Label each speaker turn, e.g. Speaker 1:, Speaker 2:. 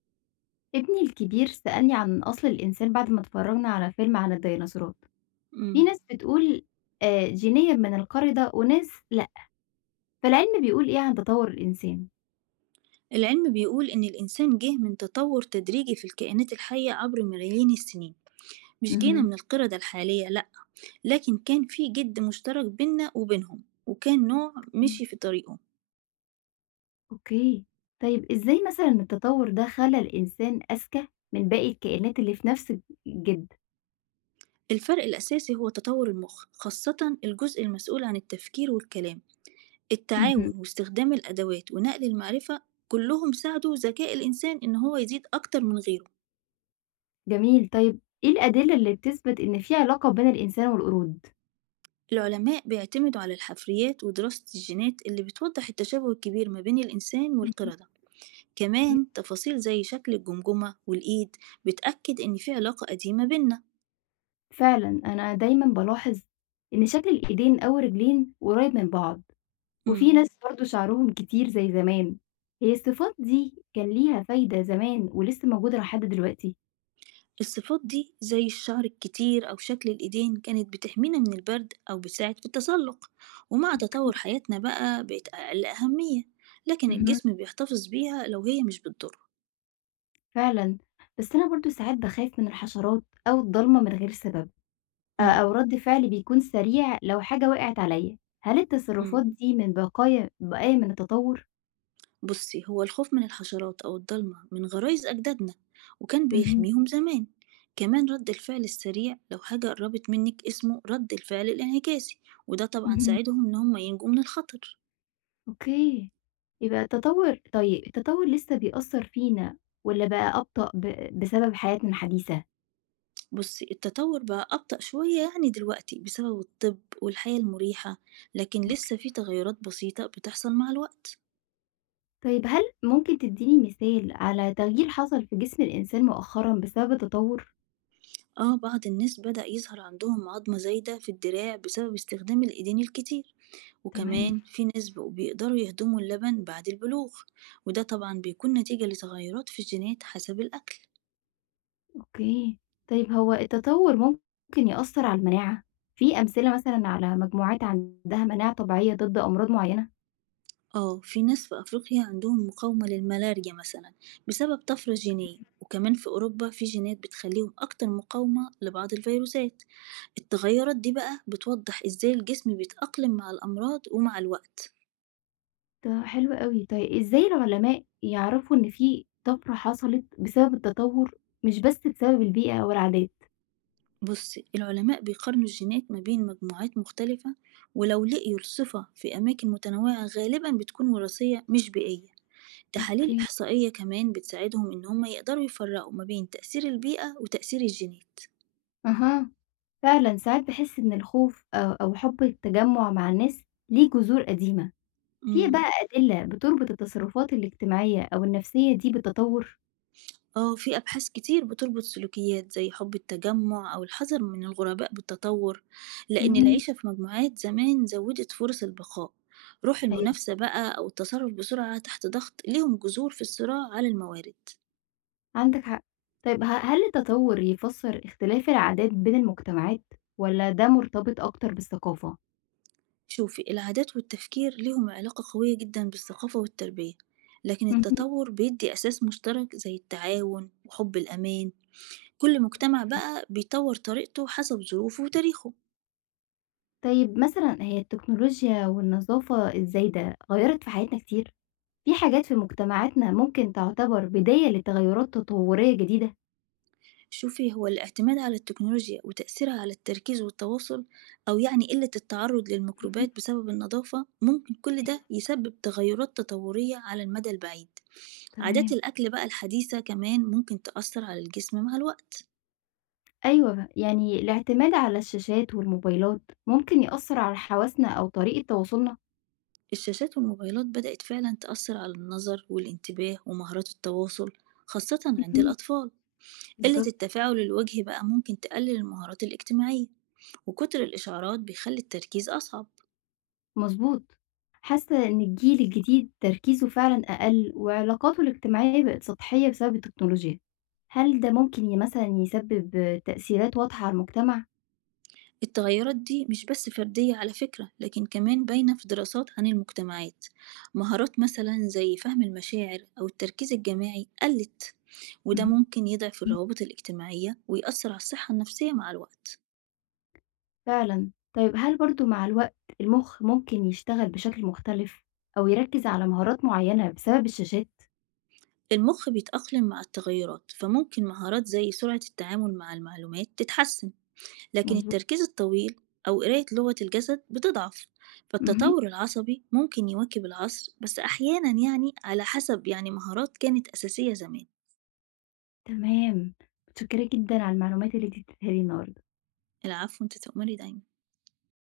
Speaker 1: ابني الكبير سألني عن أصل الإنسان بعد ما اتفرجنا على فيلم عن الديناصورات. في
Speaker 2: مم.
Speaker 1: ناس بتقول آه، جينيا من القردة وناس لأ. فالعلم بيقول إيه عن تطور الإنسان؟
Speaker 2: العلم بيقول إن الإنسان جه من تطور تدريجي في الكائنات الحية عبر ملايين السنين. مش جينا
Speaker 1: مهم.
Speaker 2: من القردة الحالية لأ، لكن كان في جد مشترك بينا وبينهم وكان نوع مشي في طريقه.
Speaker 1: أوكي. طيب إزاي مثلا التطور ده خلى الإنسان أذكى من باقي الكائنات اللي في نفس الجد؟
Speaker 2: الفرق الأساسي هو تطور المخ، خاصة الجزء المسؤول عن التفكير والكلام.
Speaker 1: مهم.
Speaker 2: التعاون واستخدام الأدوات ونقل المعرفة كلهم ساعدوا ذكاء الإنسان إن هو يزيد أكتر من غيره.
Speaker 1: جميل. طيب إيه الأدلة اللي بتثبت إن في علاقة بين الإنسان والقرود؟
Speaker 2: العلماء بيعتمدوا على الحفريات ودراسة الجينات اللي بتوضح التشابه الكبير ما بين الإنسان
Speaker 1: مهم.
Speaker 2: والقردة. كمان تفاصيل زي شكل الجمجمة والإيد بتأكد إن في علاقة قديمة بينا.
Speaker 1: فعلا أنا دايما بلاحظ إن شكل الإيدين أو الرجلين قريب من بعض، وفي
Speaker 2: مم.
Speaker 1: ناس برضه شعرهم كتير زي زمان، هي الصفات دي كان ليها فايدة زمان ولسه موجودة لحد دلوقتي؟
Speaker 2: الصفات دي زي الشعر الكتير أو شكل الإيدين كانت بتحمينا من البرد أو بتساعد في التسلق، ومع
Speaker 1: أوكي.
Speaker 2: تطور حياتنا بقى بقت أقل أهمية. لكن
Speaker 1: اهم.
Speaker 2: الجسم بيحتفظ بيها لو هي مش بتضر.
Speaker 1: فعلًا. بس أنا برضه ساعات باخاف من الحشرات أو الضلمة من غير سبب، أو
Speaker 2: مم.
Speaker 1: رد فعلي بيكون سريع لو حاجة وقعت عليَّ، هل التصرفات
Speaker 2: مم.
Speaker 1: دي من بقايا من التطور؟
Speaker 2: بصي، هو الخوف من الحشرات أو الضلمة من غرائز أجدادنا وكان
Speaker 1: اهم.
Speaker 2: بيحميهم زمان. كمان رد الفعل السريع لو حاجة قربت منك اسمه رد الفعل الانعكاسي، وده طبعا
Speaker 1: اهم.
Speaker 2: ساعدهم إن هم ينجوا من الخطر.
Speaker 1: أوكي. يبقى التطور، طيب التطور لسه بيأثر فينا، والّا بقى أبطأ بسبب حياتنا الحديثة؟
Speaker 2: بصي التطور بقى أبطأ شوية يعني دلوقتي بسبب الطب والحياة المريحة، لكن
Speaker 1: أوكي.
Speaker 2: لسه في تغيرات بسيطة بتحصل مع الوقت.
Speaker 1: طيب هل ممكن تديني مثال على تغيير حصل في جسم الإنسان مؤخرًا بسبب التطور؟
Speaker 2: اه، بعض الناس بدأ يظهر عندهم عظمة زايدة في الدراع بسبب استخدام الإيدين الكتير،
Speaker 1: تمام.
Speaker 2: وكمان في ناس بقوا بيقدروا يهضموا اللبن بعد البلوغ. وده طبعا بيكون نتيجة لتغيرات في الجينات حسب الأكل.
Speaker 1: أوكي. طيب هو التطور ممكن يأثّر على المناعة؟ في أمثلة مثلًا على مجموعات عندها مناعة طبيعية ضد أمراض معيّنة؟
Speaker 2: اه، في ناس في أفريقيا عندهم مقاومة للملاريا مثلا بسبب طفرة جينية، وكمان في أوروبا في جينات بتخليهم أكتر مقاومة لبعض الفيروسات. التغيرات دي بقى بتوضح إزاي الجسم بيتأقلم مع الأمراض ومع الوقت.
Speaker 1: ده حلو أوي. طيب إزاي العلماء يعرفوا إن في طفرة حصلت بسبب التطور مش بس بسبب البيئة أو العادات؟
Speaker 2: بص، العلماء بيقارنوا الجينات ما بين مجموعات مختلفة، ولو لقيوا الصفة في أماكن متنوعة غالبا بتكون وراثية مش بيئية. تحاليل
Speaker 1: أوكي.
Speaker 2: إحصائية كمان بتساعدهم إن هما يقدروا يفرقوا ما بين تأثير البيئة وتأثير الجينات.
Speaker 1: أها. فعلًا ساعات باحس إن الخوف أو حُب التجمُّع مع الناس ليه جذور قديمة. في
Speaker 2: مم.
Speaker 1: بقى أدلة بتربط التصرفات الاجتماعية أو النفسية دي بالتطور؟
Speaker 2: اه، في أبحاث كتير بتربط سلوكيات زي حب التجمع أو الحذر من الغرباء بالتطور، لأن
Speaker 1: اهم.
Speaker 2: العيشة في مجموعات زمان زودت فرص البقاء. روح
Speaker 1: أيوه،
Speaker 2: المنافسة بقى أو التصرف بسرعة تحت ضغط ليهم جذور في الصراع على الموارد.
Speaker 1: عندك حق. طيب هل التطور يفسر اختلاف العادات بين المجتمعات، والّا ده مرتبط أكتر بالثقافة؟
Speaker 2: شوفي، العادات والتفكير ليهم علاقة قوية جدا بالثقافة والتربية، لكن
Speaker 1: اهم.
Speaker 2: التطور بيدي أساس مشترك زي التعاون وحب الأمان. كل مجتمع بقى بيطور طريقته حسب ظروفه وتاريخه.
Speaker 1: طيب مثلًا هي التكنولوجيا والنظافة الزايدة غيّرت في حياتنا كتير، في حاجات في مجتمعاتنا ممكن تعتبر بداية لتغيرات تطورية جديدة؟
Speaker 2: شوفي، هو الاعتماد على التكنولوجيا وتأثيرها على التركيز والتواصل، أو يعني قلة التعرض
Speaker 1: اهم.
Speaker 2: للميكروبات بسبب النظافة، ممكن كل ده
Speaker 1: أيوه،
Speaker 2: يسبب تغيرات تطورية على المدى البعيد. عادات
Speaker 1: تمام.
Speaker 2: الأكل بقى الحديثة كمان ممكن تأثر على الجسم مع الوقت.
Speaker 1: أيوه، يعني الاعتماد على الشاشات والموبايلات ممكن يأثر على حواسنا أو طريقة تواصلنا؟
Speaker 2: الشاشات والموبايلات بدأت فعلا تأثر على النظر والانتباه ومهارات التواصل، خاصة عند
Speaker 1: اهم.
Speaker 2: الأطفال. قلة
Speaker 1: بالضبط.
Speaker 2: التفاعل الوجهي بقى ممكن تقلل المهارات الاجتماعية، وكتر الإشعارات بيخلي التركيز أصعب.
Speaker 1: مضبوط. حاسة إن الجيل الجديد تركيزه فعلًا أقل وعلاقاته الاجتماعية بقت سطحية بسبب التكنولوجيا. هل ده ممكن مثلًا يسبب تأثيرات واضحة على المجتمع؟
Speaker 2: التغيرات دي مش بس فردية على فكرة، لكن كمان باينة في دراسات عن المجتمعات. مهارات مثلا زي فهم المشاعر أو التركيز الجماعي قلت، وده
Speaker 1: اهم.
Speaker 2: ممكن يضعف الروابط الاجتماعية ويأثر على الصحة النفسية مع الوقت.
Speaker 1: فعلًا. طيب هل برضه مع الوقت المُخ ممكن يشتغل بشكل مختلف أو يركّز على مهارات معيّنة بسبب الشاشات؟
Speaker 2: المخ بيتأقلم مع التغيرات، فممكن مهارات زي سرعة التعامل مع المعلومات تتحسن، لكن
Speaker 1: مضبوط.
Speaker 2: التركيز الطويل أو قراية لغة الجسد بتضعف.
Speaker 1: اهم.
Speaker 2: فالتطور العصبي ممكن يواكب العصر، بس أحيانا يعني على حسب يعني مهارات كانت أساسية زمان.
Speaker 1: تمام. متشكرة جدًا على المعلومات اللي أنتِ اديتيها لي النهارده.
Speaker 2: العفو، أنت تؤمري دايما.